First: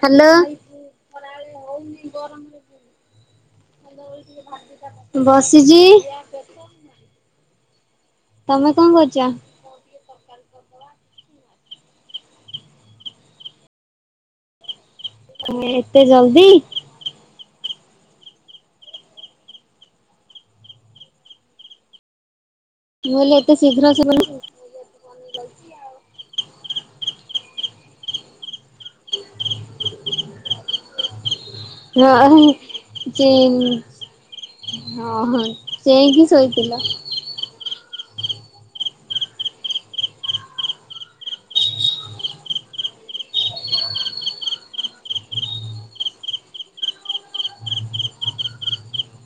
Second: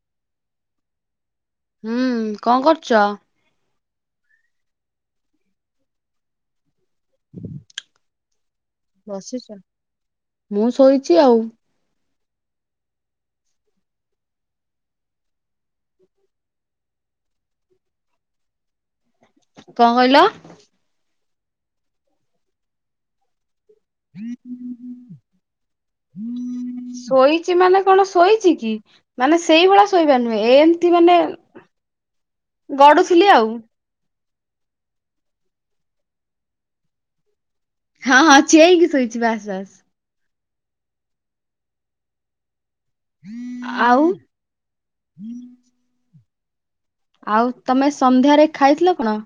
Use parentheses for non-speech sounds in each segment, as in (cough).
Hello. ହୁଁ କଣ କରୁଛ? ବସିଚି। ତମେ କଣ କରୁଚ? ବସିଛ, ମୁଁ ଶୋଇଛି ଆଉ। ତମେ ଏତେ ଜଲଦି? କଣ କହିଲ? ମୁଁ କହିଲି ଏତେ ଶୀଘ୍ର ଶୋଇବନା କଣ। (unintelligible) ଶୋଇଛି ମାନେ କଣ ଶୋଇଛି କି। ମାନେ ସେଇଭଳିଆ ଶୋଇବା ନୁହେଁ ଏମିତି ମାନେ ନାଇ ଗଡୁଥିଲି ଆଉ। ଜିନଜ ହଁ ହଁ ଚେଇଁକି ଶୋଇଥିଲା। ହଁ ହଁ ଚେଇଁକି ଶୋଇଚି ବାସ୍ ବାସ୍। ଆଉ। ଆଉ ତମେ ସନ୍ଧ୍ୟାରେ ଖାଇଥିଲ କଣ?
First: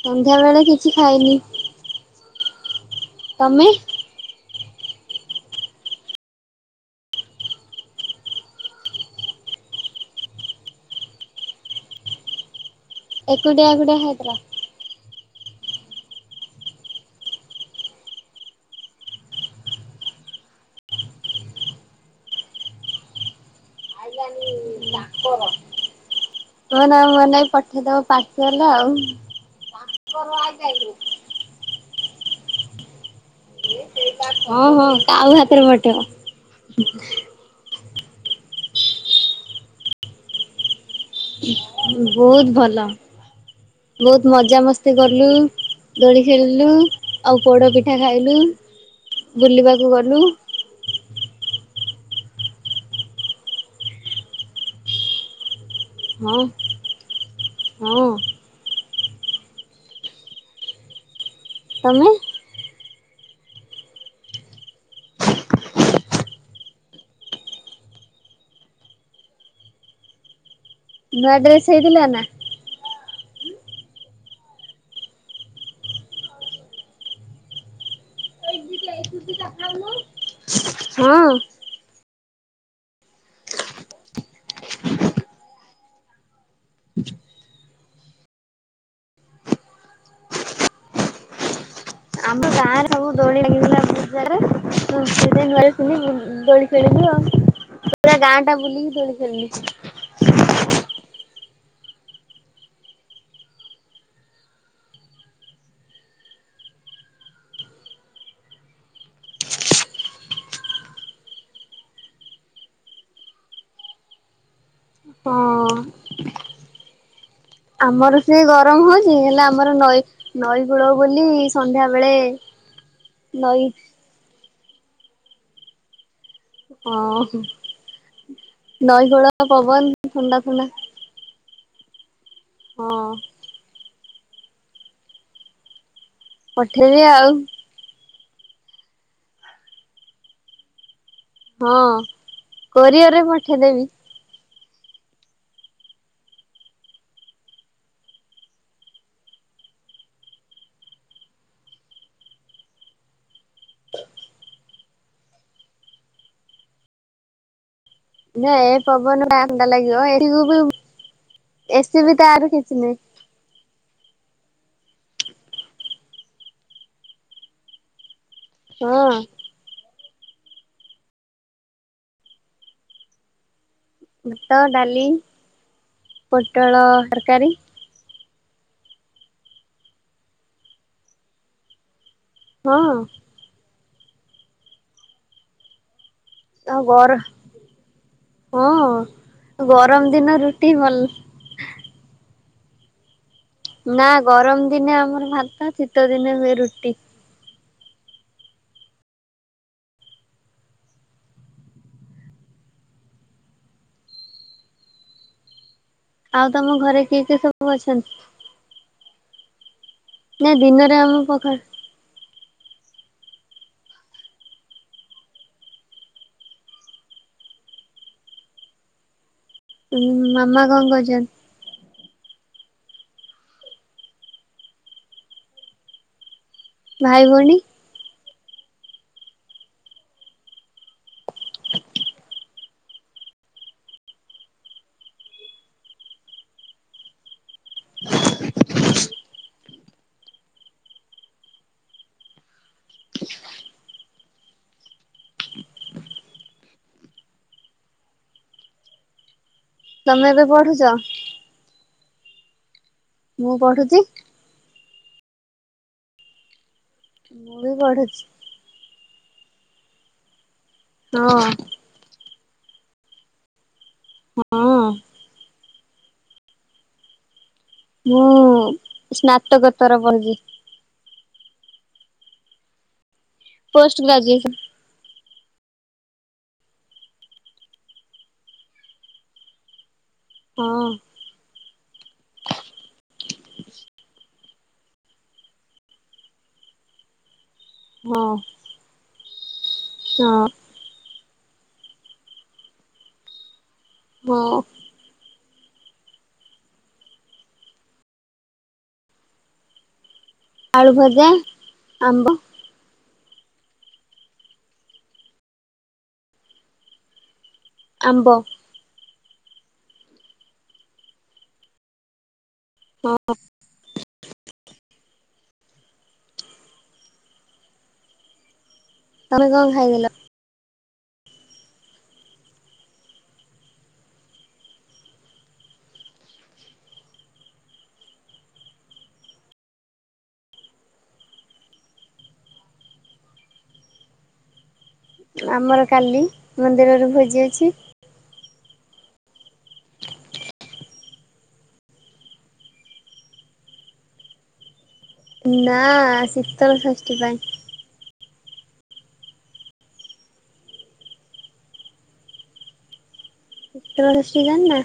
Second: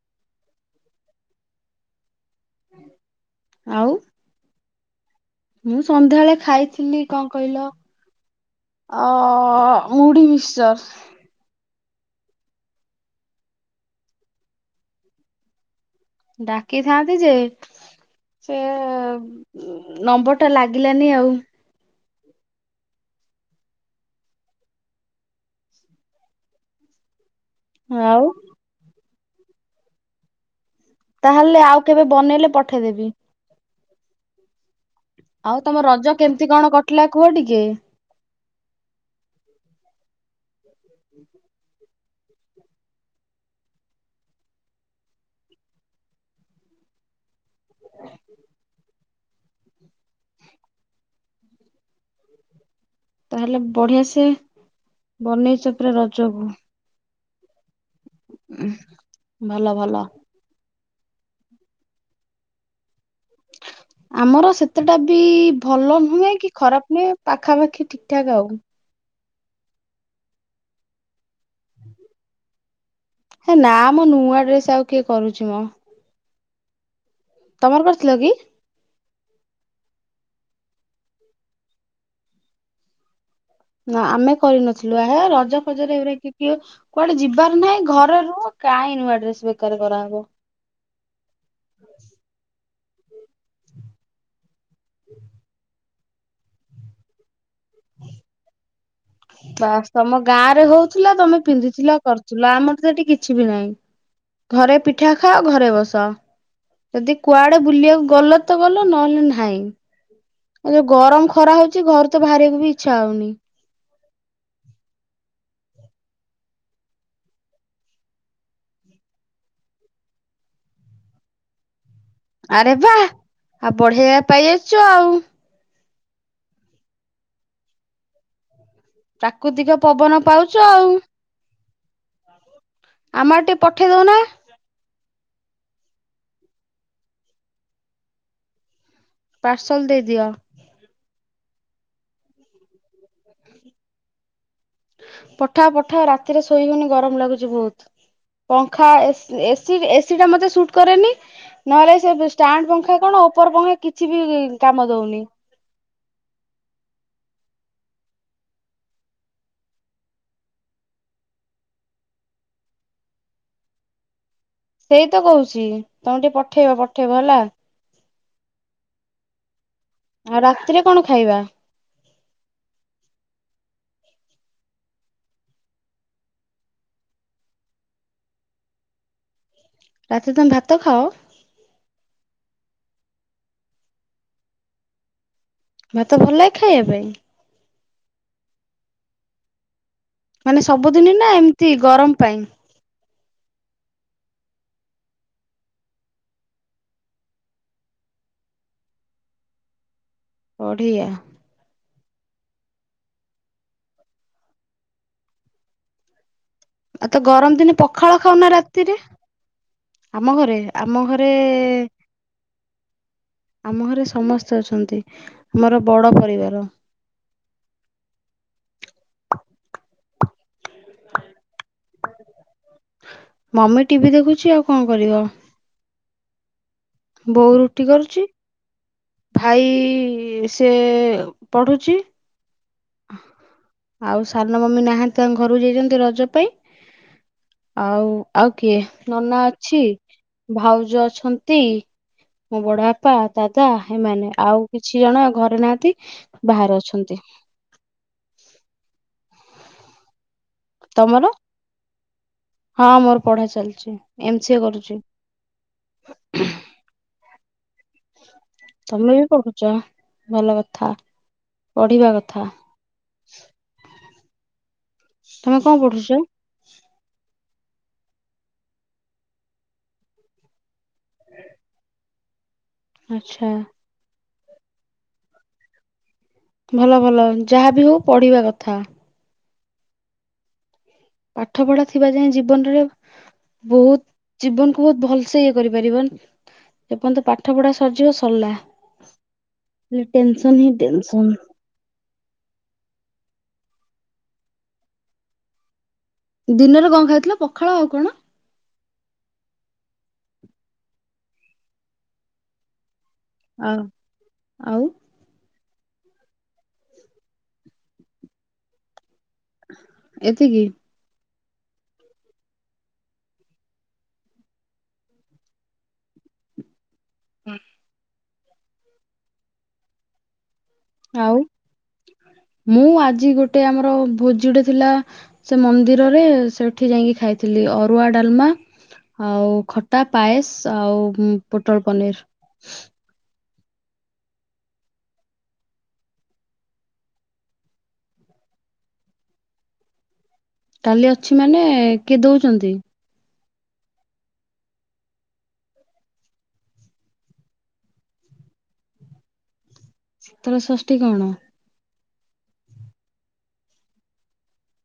ସନ୍ଧ୍ୟାବେଳେ କିଛି ଖାଇନି। ତମେ? ଆଉ? ମୁଁ ସନ୍ଧ୍ୟାବେଳେ ଖାଇଥିଲି କଣ କହିଲ ଅ ଅ ମୁଢି ମିକ୍ସଚର। ଏକୁଟିଆ ଏକୁଟିଆ ଖାଇଦେଲ? ଡାକିଥାନ୍ତି ଯେ ସେ ନମ୍ବର ଟା ଲାଗିଲାନି ଆଉ। ଆଇଲାନି ତାଙ୍କର। ମୋ ନାଁ ମୋ ନାଇଁ ପଠେଇଦବ ଆଉ ପାର୍ଶଲ ଆଉ। ତାହେଲେ ଆଉ କେବେ ବନେଇଲେ ପଠେଇଦେବି। ହଁ ହଁ। କାଉ ହାତରେ ଆଉ ତମ ପଠେଇବ ରଜ କେମିତି କଣ କଟିଲା କୁହ ଟିକେ? ବହୁତ ଭଲ ବହୁତ ମଜା ମସ୍ତି କଲୁ। ଦୋଳି ଖେଳିଲୁ ଆଉ ପୋଡ଼ ପିଠା ଖାଇଲୁ ବୁଲିବାକୁ ଗଲୁ। ତାହେଲେ ବଢିଆ ସେ ବନେଇଚ ହଁ ହଁ। ଭଲ ଭଲ। ତମେ? ଆମର ସେତେଟା ବି ଭଲ ନୁହେଁ କି ଖରାପ ନୁହେଁ ପାଖାପାଖି ଠିକ୍ ଠାକ୍ ଆଉ। ନୂଆ ଡ୍ରେସ ହେଇଥିଲା ନା? ହେ ନା ମ ନୂଆ ଡ୍ରେସ ଆଉ କିଏ କରୁଚି ମ। ତମର କରିଥିଲ କି? (inaudible) ହଁ। ନା ଆମେ କରିନଥିଲୁ ହେ ରଜ ଫଜରେ ଏଭା କି କିଏ କୁଆଡେ ଯିବାର ନାହିଁ ଘରେ ରୁହ କାଇଁ ନୂଆ ଡ୍ରେସ ବେକାର କରାହବ। ଆମ ଗାଁରେ ସବୁ ଦୋଳି ଲାଗିଥିଲା। ସେ ନୂଆ ଡ୍ରେସ ପିନ୍ଧିବୁ ଦୋଳି ଖେଳିବୁ ଆଉ ପୁରା ଗାଁ ଟା ବୁଲିକି ଦୋଳି ଖେଳିଲୁ। ବାସ୍ ତମ ଗାଁରେ ହୋଉଥିଲା ତମେ ପିନ୍ଧୂଥିଲ କରୁଥିଲ ଆମର ତ ଏଠି କିଛି ବି ନାହିଁ ଘରେ ପିଠା ଖାଅ ଘରେ ବସ। ଯଦି କୁଆଡେ ବୁଲିବାକୁ ଗଲ ତ ଗଲ ନହେଲେ ନାହିଁ ଏ ଯୋଉ ଗରମ ଖରା ହଉଚି ଘରୁ ତ ବାହାରିବାକୁ ବି ଇଚ୍ଛା ହଉନି। ହଁ। ଆମର ସେଇ ଗରମ ହଉଚି ହେଲେ ଆମର ନଈ ନଈ କୂଳ ବୋଲି ସନ୍ଧ୍ୟାବେଳେ ଆରେ ବାଃ ଆଉ ବଢିଆ ଯାଗା ପାଇ ଯାଇଚୁ ଆଉ। ହଁ ହଁ ନଈକୂଳ ପ୍ରାକୃତିକ ପବନ ଥଣ୍ଡା ପାଉଛ ଥଣ୍ଡା। ଆଉ। ହଁ। ଆଉ ଟିକେ ପଠେଇ ଦୋଉନ? ପଠେଇବି ଆଉ। ପାର୍ସଲ ଦେଇଦିଅ। ହଁ କୋରିଅର ରେ ପଠେଇଦେବି। ପଠାଅ ପଠାଅ ରାତିରେ ଶୋଇହଉନି ଗରମ ଲାଗୁଚି ବହୁତ। ପଙ୍ଖା ଏସ୍ ଏସ୍ ଏସି ଟା ମତେ ସୁଟ୍ କରେନି ନହେଲେ ସେ ଷ୍ଟାଣ୍ଡ ପଙ୍ଖା କଣ ଉପର ପଙ୍ଖା କିଛି ବି ଇ କାମ ଦଉନି। ନା ଏ ପବନ ଥଣ୍ଡା ଲାଗିବ (unintelligible) ଏସ ବି ତ ଆରୁ କିଛି ନାହିଁ। ସେଇ ତ କହୁଛି ତମେ ଟିକେ ପଠେଇବ ପଠେଇବ ହେଲା। ହଁ। ଆଉ ରାତିରେ କଣ ଖାଇବା? ଭାତ, ଡାଲି, ପୋଟଳ ତରକାରୀ। ରାତିରେ ତମେ ଭାତ ଖାଅ? ହଁ। ଭାତ ଭଲ ଲାଗେ? ଆଉ ଖାଇବା ପାଇଁ ଗର ହଁ ଗରମ ଦିନ ରୁଟି ଭଲ ତି ଗରମ ପାଇଁ। ନା ଗରମ ଦିନେ ଆମର ଭାତ ଶୀତ ଦିନେ ହୁଏ ରୁଟି। ବଢ଼ିଆ। ଆଉ ତମ ଘ ଆଉ ତ ଗରମ ଦିନେ ପଖାଳ ଖାଉନ ରାତିରେ ଆମ ନା ଘରେ ଦିନରେ ଆମ ଘରେ ପଖାଳ ଏ ଆମ ଘରେ ସମସ୍ତେ ଅଛନ୍ତି ଆମର ବଡ଼ ପରିବାର। ଉମ ମାମା କଣ କରୁଛନ୍ତି? ମମି ଟିଭି ଦେଖୁଚି ଆଉ କଣ କରିବ। ଭାଇ ବୋଉ ଭଉଣୀ? ରୁଟି କରୁଛି ଭାଇ ସେ ଏ ପଢୁଚି। ଆଉ ସାନ ମମି ନାହାନ୍ତି ତାଙ୍କ ଘରକୁ ଯାଇଛନ୍ତି ରଜ ପାଇଁ ଆଉ ଆଉ କିଏ ନନା ଅଛି। ଭାଉଜ ଅଛନ୍ତି। ମୋ ବଡ ବାପା ଦାଦା ଏମାନେ ଆଉ କିଛି ଜଣ ଘରେ ନାହାନ୍ତି ବାହାରେ ଅଛନ୍ତି। ତମେ ଏବେ ପଢୁଚ? (unintelligible) ହଁ ମୋର ପଢା ମୁଁ ଚାଲିଛି ପଢୁଛି ଏମ ସି ଏ କରୁଛି। ମୁଁ ବି ପଢୁ ତମେ ବି ପଢୁଚ ଭଲ କଥା। ହଁ। ପଢ଼ିବା କଥା। ହଁ ତମେ କଅଁ ପଢୁଚ? ମୁଁ ସ୍ନାତକତର କରୁଚି। (unintelligible) ଆଛା। Post graduation. ଭଲ ଭଲ ଯାହାବି ହଉ ପଢିବା କଥା। ହଁ। ପାଠ ପଢା ଥିବା ଯାଏଁ ଜୀବନରେ ବହୁତ ଜୀବନ କୁ ବହୁତ ଭଲସେ ଇଏ କରିପାରିବ। ଏପର୍ଯ୍ୟନ୍ତ ପାଠ ପଢା ସରିଜିବ ହଁ ସରିଲା ଖାଲି ହଁ ଟେନସନ୍ ହିଁ ଟେନସନ୍। ହଁ। ଦିନରେ କଣ ଖାଇଥିଲ ପଖାଳ ଆଉ କଣ? ଆଳୁ ଭଜା ଆମ୍ବ। ଆଁ ଆଉଁ। ଆମ୍ବ। ଏତିକିି? ହଁ। କଣ? ତମେ କଣ ଖାଇଦଥିଲ? ଆଉ ମୁଁ ଆଜି ଗୋଟେ ଆମର ଭୋଜି ଗୋଟେ ଥିଲା। ସେ ମନ୍ଦିରରେ ସେଠି ଯାଇକି ଖାଇଥିଲି ଅରୁଆ ଡାଲମା ଆଉ ଖଟା ପାଏସ ଆଉ ପୋଟଳ ପନିର। ଆମର କାଲି ମନ୍ଦିରରେ ଭୋଜି ଅଛି। କାଲି ଅଛି। ମାନେ କିଏ ଦଉଛନ୍ତି? ନାଁ ଶୀତଳ ଷଷ୍ଠୀ ପାଇଁ ଶୀତର ଷଷ୍ଠୀ କଣ? ଶୀତଳ ଷଷ୍ଠି ଜାଣି ନାଁ?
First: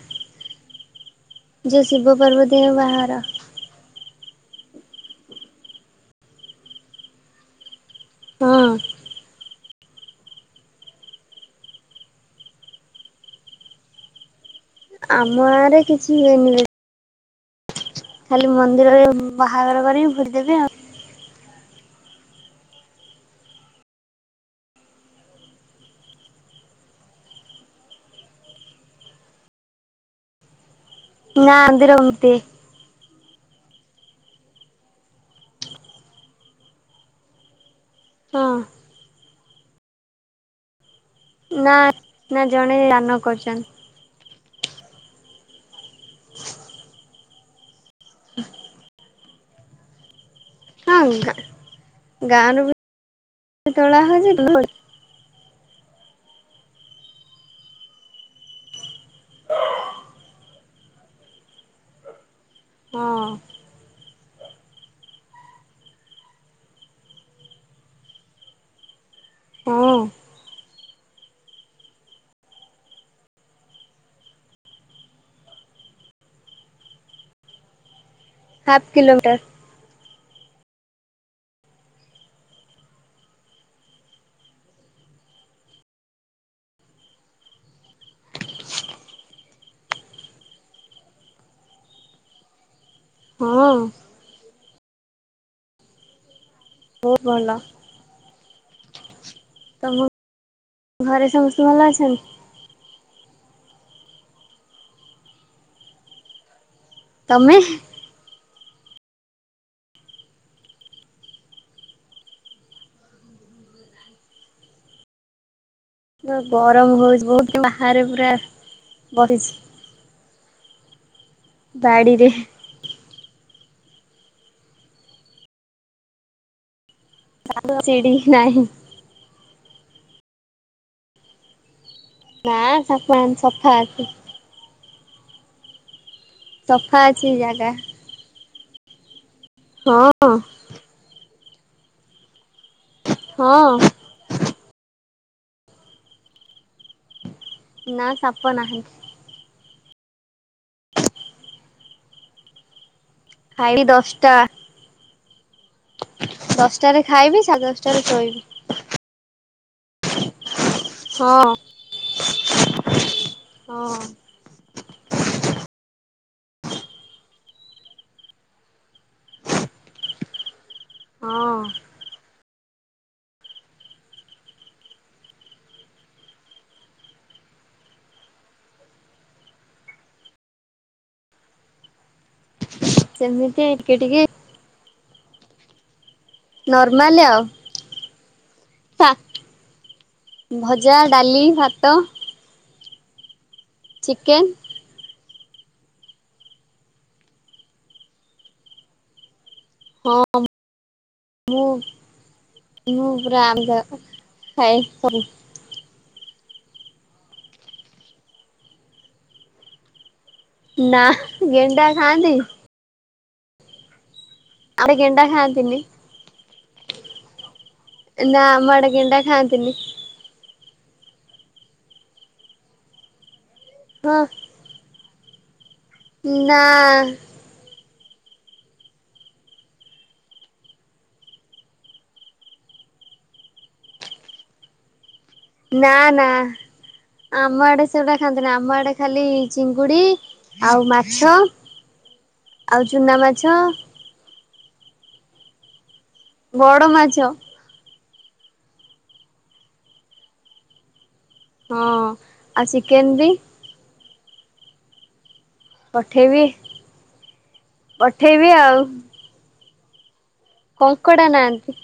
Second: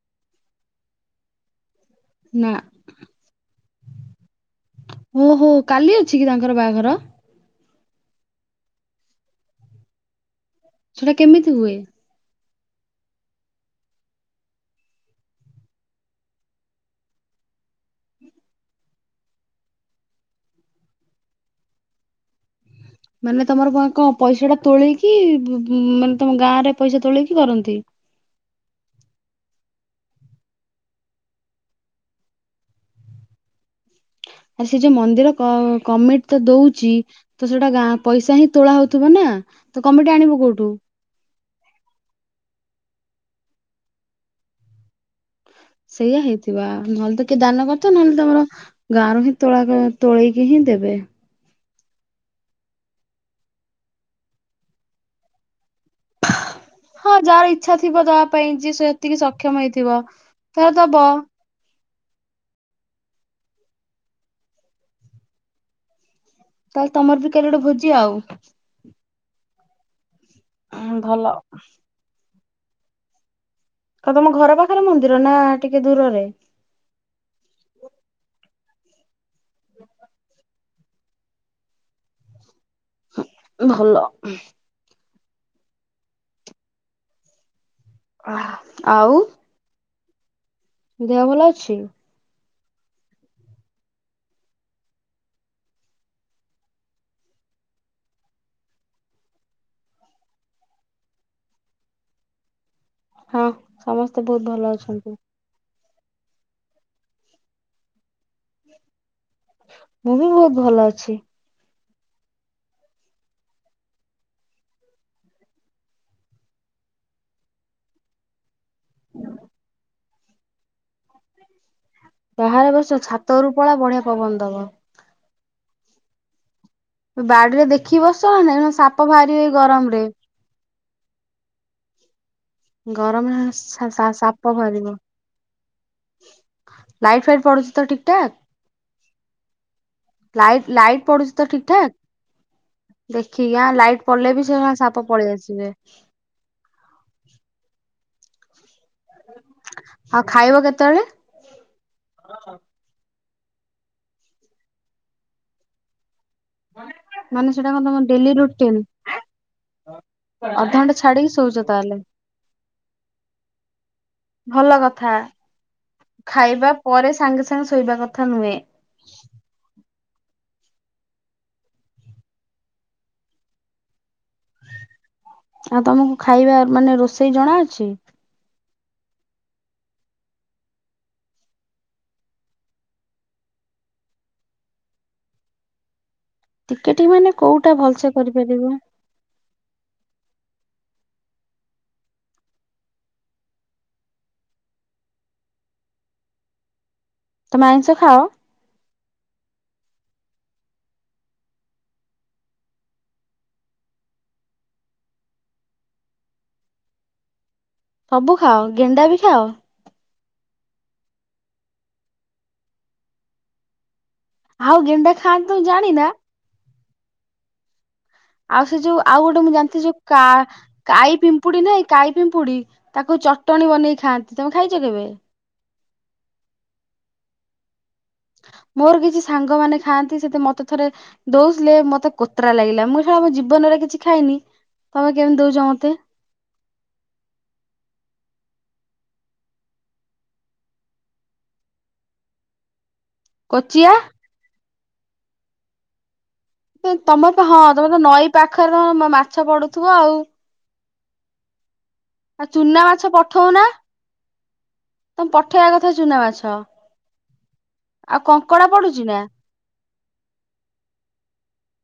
ଯୋଉଁ ଶିବ ନା ପ୍ରାର୍ବତିଙ୍କ ବାହାଘର। ହୁଁ ହୁଁ। କାଲି ଅଛି କି ତାଙ୍କର ବାହାଘର। ହଁ। ସେଟା କେମିତି ହୁଏ? ଆମ ଆଡେ କିଛି ହୁଏନି ଭାଇ ଖାଲି ମନ୍ଦିରରେ ବାହାଘର କରିକି ଭୋଜି ଦେବେ ଆଉ। ମାନେ ତମର କଣ ଙ୍କ ପଇସା ଟା ତୋଳେଇକି ବ୍ ମାନେ ତମ ଗାଁ ରେ ପଇସା ତୋଳେଇକି କରନ୍ତି। ନାଁ ମନ୍ଦିର ମୃତ୍ତି। ଆ ସେ ଯୋଉଁ ମନ୍ଦିର କଁ କମିଟି ଟା ଦଉଛି ତ ସେଇଟା ଗାଁ ପଇସା ହଁ ହିଁ ତୋଳା ହଉଛି। ଥିବ ନାଁ ତ କମିଟି ଆଣିବ କୋଉଠୁଁ? ନାଁ। ନା ଜଣେ ଦାନ କରିଛନ୍ତୀ। ସେଇୟଆ ହେଇଥିବ ଆଁ ନହେଲେ ତ କିଏ ଦାନ କରିଥିବ ନହେଲେ ତାଙ୍କର ଗାଁରୁ ହିଁ ତୋଳା ତୋଳେଇକି ହିଁ ଦେବେ। ଗାଁ ରୁ ବି ତୋଳା ହଛି ଧୂପ ହଁ ଯାହାର ଇଚ୍ଛା ଥିବ ତା ପାଇଁ ଯିଏ ସେ ସେତିକି ସକ୍ଷମ ହେଇଥିବ ତାହେଲେ ଦବ। ହଁ। ତାହେଲେ ତମର ବି କାଲି ଗୋଟେ ଭୋଜି ଆଉଁ। ହଁ ହଁ ଭଲ। ଆଉ ତମ ଘର ପାଖରେ ମନ୍ଦିର ନାଁ ଟିକେ ଦୂରରେ। Half kilometre. ହ ହଁ ଭଲ। ଆଃହଃ ଆଉଁ। ଦେହ ଭଲ ଅଛି? ହଁ। ବହୁତ ଭଲ। ତମ ଘରେ ସମସ୍ତେ ଭଲ ଅଛନ୍ତି। ହଁ ସମସ୍ତେ ବହୁତ ଭଲ ଅଛନ୍ତି ତମେ? ମୁଁ ବି ବହୁତ୍ ଭଲ ଅଛି। ଗରମ ହଉଚି ବହୁତ୍ ବାହାରେ ପୁରା ବଇଚି। (unintelligible) ବାହାର ବସ ଛାତଉପରକୁ ପଳା ବଢିଆ ପବନ ଦବ। ବାଡିରେ ଦେଖି ସିଡି ବସ, ନାହିଁ ନେଉଳ ସାପ ବାହାରିବେ ଏଇ ଗରମରେ। ନା ସାପ ଗରମ ସଫା ସା ଅଛି। ସା ସାପ ବାହାରିବ। ସଫା ଲାଇଟ ଅଛି ଫାଇଟ୍ ଜାଗା ପଡୁଚି ତ ଠିକ୍ ଠାକ୍? ହଁ। ଲାଇଟ୍ ପଡୁଚି ତ ଠିକ୍ ଠାକ୍? ଦେଖିକି ଆଁ ହଁ ଲାଇଟ୍ ପଡିଲେ ବି ସେ ସାପ ପଳେଇଆସିବେ। ନା ସାପ ନାହାଁନ୍ତି। ଆଉ ଖାଇବ କେତେବେଳେ? ଖାଇବି ଦଶଟା। ଦଶଟାରେ ଖାଇବି ମାନେ ସାଢେ ସେଇଟା କଣ ତମ ଦଶଟାରେ ଡେଲି ଶୋଇବି ରୁଟିନ୍? ଅଧଘଣ୍ଟେ ଛାଡିକି ହଁ ଶୋଉଚ ତାହେଲେ? (inaudible) ହଁ। ଭଲ କଥା। ଖାଇବା ପରେ ସାଙ୍ଗେ ସାଙ୍ଗେ ଶୋଇବା କଥା ନୁହେଁ। ହଁ। ଆଉ ତମକୁ ଖାଇବା ମାନେ ରୋଷେଇ ଜଣା ଅଛି? ସେମିତି ଟିକେ ଟିକେ। ଟିକେ ଟିକେ ନର୍ମାଲ ମାନେ ଆଉ। କୋଉଟା ଭଲସେ କରିପାରିବ? ଭଜା, ଡାଲି, ଭାତ। ଚିକେନ୍। ତମେ ଆଇଁଷ ଖାଅ? ହ। ମୁଁ ମୁଁ ପୁରା ଆମିଷ ଖାଏ ସବୁ। ସବୁ ଖାଅ ଗେଣ୍ଡା ବି ଖାଅ? ନା। ଗେଣ୍ଡା ଖାଆନ୍ତି? ଆଉ ଆଡେ ଗେଣ୍ଡା ଖାଆନ୍ତି ତମେ ଖାଆନ୍ତିନି ଜାଣିନା? ନା ଆଉ ଆମ ସେ ଆଡେ ଯୋଉ ଗେଣ୍ଡା ଆଉ ଗୋଟେ ମୁଁ ଖାଆନ୍ତିନି ଜାଣିଚି ଯଉ କା କାଇ ପିମ୍ପୁଡି ନାଇଁ କାଇ ପିମ୍ପୁଡି ତାକୁ ଚଟଣି ବନେଇକି ହଁ ଖାଆନ୍ତି। ତମେ ଖାଇଚ କେବେ? ନା। ମୋର କିଛି ସାଙ୍ଗ ମାନେ ଖାଆନ୍ତି। ସେ ମତେ ଥରେ ଦଉଥିଲେ ମତେ କୋତରା ଲାଗିଲା। ମୁଁ ସଳା କେବେ ଜୀବନରେ କିଛି ଖାଇନି, ତମେ କେମିତି ଦଉ ନା ନା। ଆମ ଆଡେ ସେଗୁଡା ଖାଆନ୍ତିନି। ଆମ ଆଡେ ଖାଲି ଚିଙ୍ଗୁଡି ଆଉ ମାଛ ଆଉ ଚୁନା ମା କୋଚିଆ? ବଡ ମାଛ ତମର ହଁ ତମେ ତ ନଈ ପାଖରେ ରହ ମାଛ ପଡୁଥିବ ଆଉ। ହଁ ଆ ଆଉ ଚୁନା ଚିକେନ ମାଛ ବି ପଠଉନା। ତମେ ପଠେଇବା କଥା ଚୁନା ପଠେଇବି ମାଛ ଆଉ ପଠେଇବି କଙ୍କଡ଼ା ଆଉ ପଡୁଛି ନା କଙ୍କଡ଼ା ନାହାନ୍ତି।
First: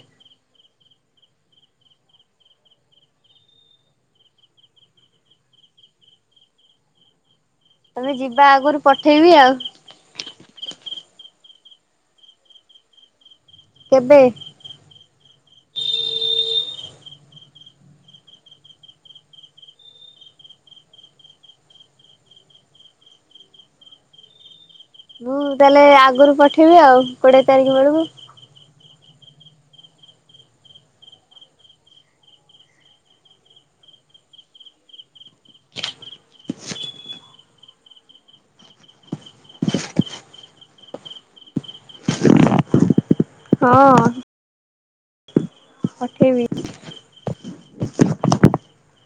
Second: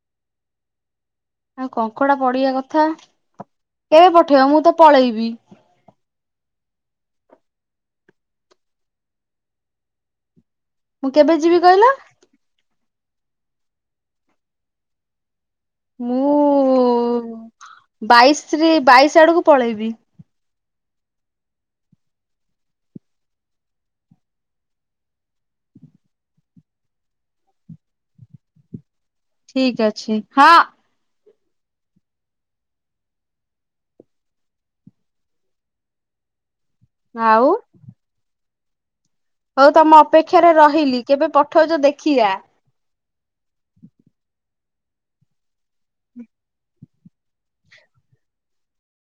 ଆଉ କଙ୍କଡା ପଡିବା କଥା କେବେ ପଠେଇବ ମୁଁ ତ ପଳେଇବି। ତମେ ଯିବା ଆଗରୁ ପଠେଇବି ଆଉ। ମୁଁ କେବେ ଯିବି କହିଲ? କେବେ ମୁଁ ବାଇଶରେ ବାଇଶ ଆଡକୁ ପଳେଇବି। ମୁଁ ଦେଲେ ଆଗରୁ ପଠେଇବି ଆଉ କୋଡିଏ ତାରିଖ ବେଳକୁ। ଠିକ ଅଛି ହଁ। ଆଉ ହଉ ତମ ଅପେକ୍ଷାରେ ରହିଲି କେବେ ପଠଉଛ ଦେଖିବା। ହଁ। ପଠେଇବି।